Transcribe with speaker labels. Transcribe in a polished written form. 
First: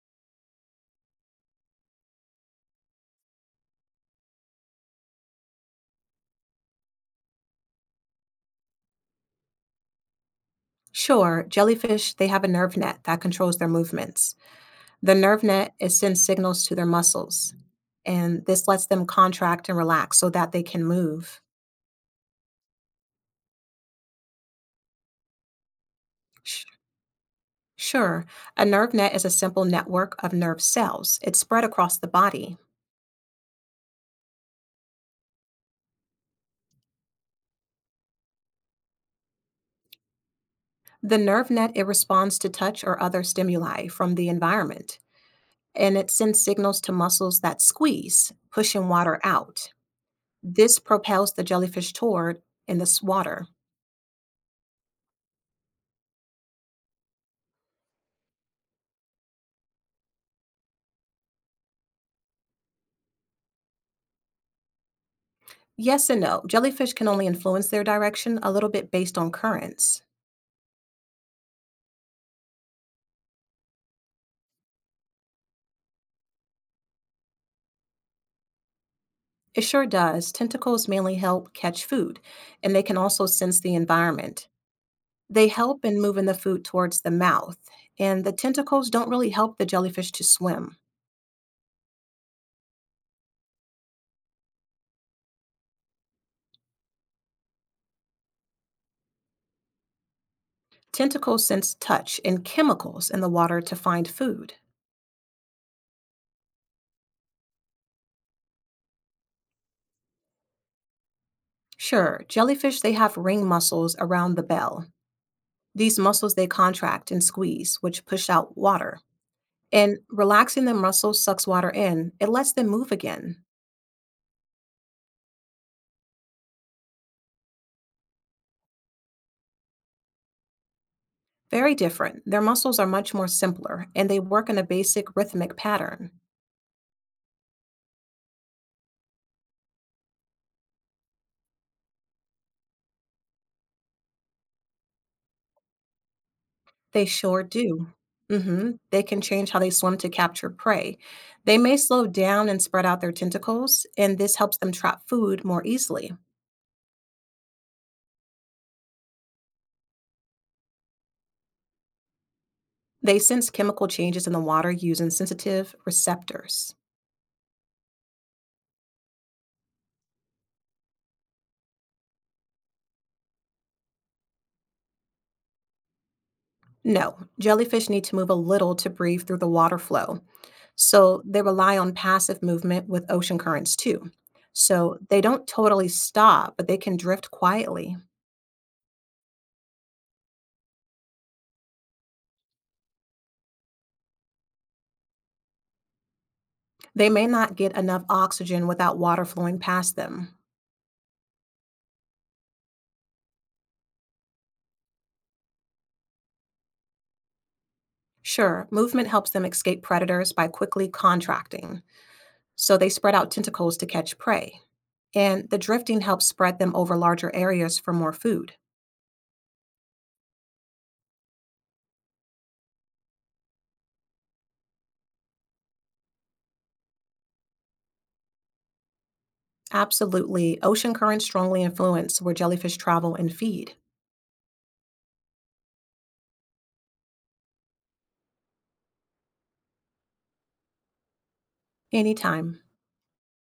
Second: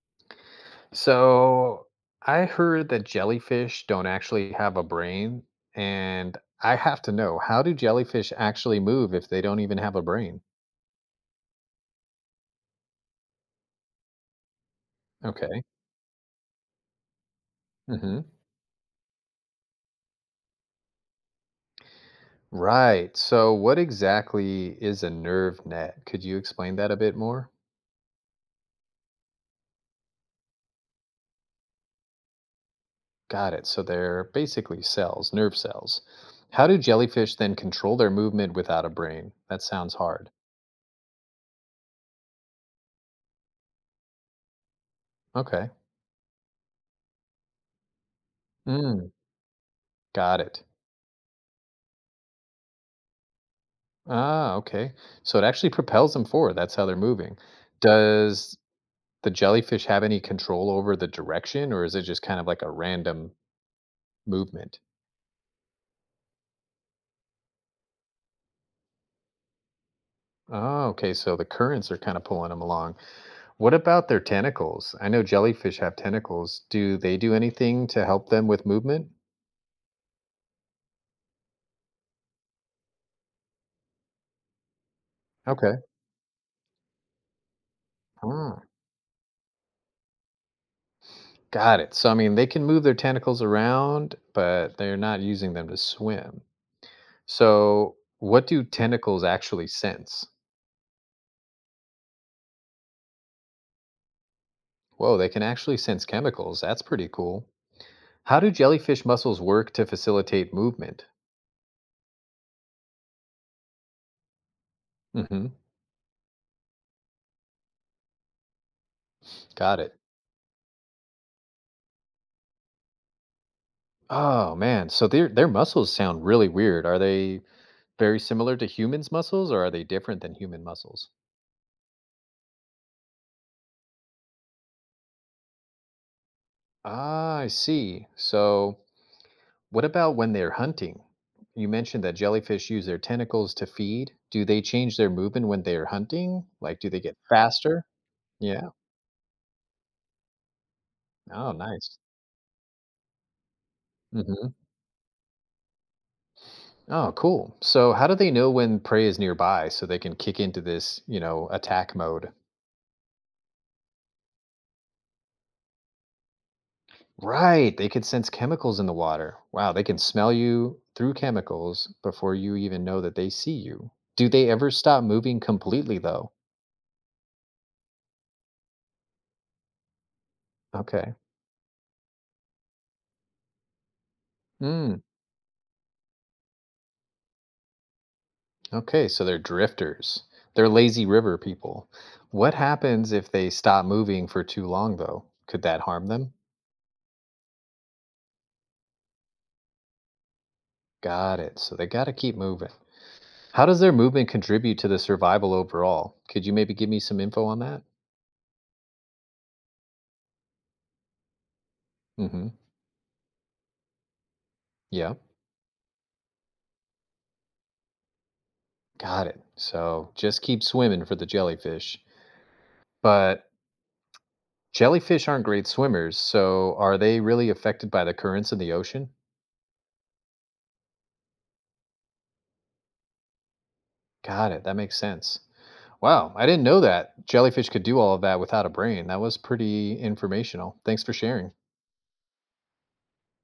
Speaker 1: So I heard that jellyfish don't actually have a brain, and I have to know, how do jellyfish actually move if they don't even have a brain?
Speaker 2: Sure, jellyfish, they have a nerve net that controls their movements. The nerve
Speaker 1: Okay.
Speaker 2: net it sends signals to their muscles,
Speaker 1: Hmm.
Speaker 2: and this lets them contract and relax so that they can move.
Speaker 1: Right. So what exactly is a nerve net? Could you
Speaker 2: Sh-
Speaker 1: explain that a bit more?
Speaker 2: Sure, a nerve net is a simple network of nerve cells. It's spread across the body.
Speaker 1: Got it. So they're basically cells, nerve cells. How do jellyfish then control their movement without a brain? That sounds hard.
Speaker 2: The nerve net it responds to touch or other stimuli from the environment,
Speaker 1: Okay.
Speaker 2: and it sends signals to muscles that squeeze, pushing
Speaker 1: Mm,
Speaker 2: water out.
Speaker 1: got it.
Speaker 2: This propels the jellyfish toward in this water.
Speaker 1: Ah, okay. So it actually propels them forward. That's how they're moving. Does the jellyfish have any control over the direction, or is it just kind of like a random movement?
Speaker 2: Yes and no. Jellyfish can only influence their direction a little bit based on currents.
Speaker 1: Oh, okay. So the currents are kind of pulling them along. What about their tentacles? I know jellyfish have tentacles. Do they do anything to help them with movement?
Speaker 2: It sure does. Tentacles mainly help catch food, and they can also sense the environment. They
Speaker 1: Okay.
Speaker 2: help in moving the food towards the mouth, and the
Speaker 1: Ah,
Speaker 2: tentacles don't really help the jellyfish to swim.
Speaker 1: got it. So, I mean, they can move their tentacles around, but they're not using them to swim. So, what do tentacles actually sense?
Speaker 2: Tentacles sense touch and chemicals in the water to find food.
Speaker 1: Whoa, they can actually sense chemicals. That's pretty cool. How do jellyfish muscles work to facilitate movement?
Speaker 2: Sure, jellyfish they have ring muscles around the bell.
Speaker 1: Hmm.
Speaker 2: These muscles they contract and squeeze, which push out water.
Speaker 1: Got it.
Speaker 2: And relaxing the muscles sucks water in. It lets them move again.
Speaker 1: Oh man, so their muscles sound really weird. Are they very similar to humans' muscles, or are they different than human muscles?
Speaker 2: Very different. Their muscles are much more simpler and they work in a basic rhythmic pattern.
Speaker 1: Ah, I see. So, what about when they're hunting? You mentioned that jellyfish use their tentacles to feed. Do they change their movement when they're hunting? Like, do they
Speaker 2: They
Speaker 1: get
Speaker 2: sure
Speaker 1: faster?
Speaker 2: do.
Speaker 1: Yeah.
Speaker 2: They can change how they swim to capture prey.
Speaker 1: Oh,
Speaker 2: They may
Speaker 1: nice.
Speaker 2: slow down and spread out their tentacles, and this
Speaker 1: Hmm.
Speaker 2: helps them trap food more easily.
Speaker 1: Oh, cool. So, how do they know when prey is nearby so they can kick into this, attack mode?
Speaker 2: They sense chemical changes in the water using sensitive receptors.
Speaker 1: Right. They could sense chemicals in the water. Wow. They can smell you through chemicals before you even know that they see you. Do they ever stop moving completely, though?
Speaker 2: No, jellyfish need to move a little to breathe through the water flow.
Speaker 1: Okay.
Speaker 2: So they rely on passive movement with ocean currents too. So
Speaker 1: Mm,
Speaker 2: they don't totally stop, but they can drift quietly.
Speaker 1: okay. So, they're drifters. They're lazy river people. What happens if they stop moving for too long, though? Could that harm them?
Speaker 2: They may not get enough oxygen without water flowing past them.
Speaker 1: Got it. So, they got to keep moving. How does their movement contribute to the survival overall? Could you maybe give me some info on that?
Speaker 2: Sure, movement helps them escape predators by quickly contracting.
Speaker 1: Mm-hmm.
Speaker 2: So they spread out tentacles to catch prey.
Speaker 1: Yeah.
Speaker 2: And the drifting helps spread them over larger areas for more food.
Speaker 1: Got it. So just keep swimming for the jellyfish. But jellyfish aren't great swimmers, so are they really affected by the currents in the ocean?
Speaker 2: Absolutely, ocean currents strongly influence where jellyfish travel and feed.
Speaker 1: Got it. That makes sense. Wow, I didn't know that jellyfish could do all of that without a brain. That was pretty informational. Thanks for sharing.
Speaker 2: Anytime.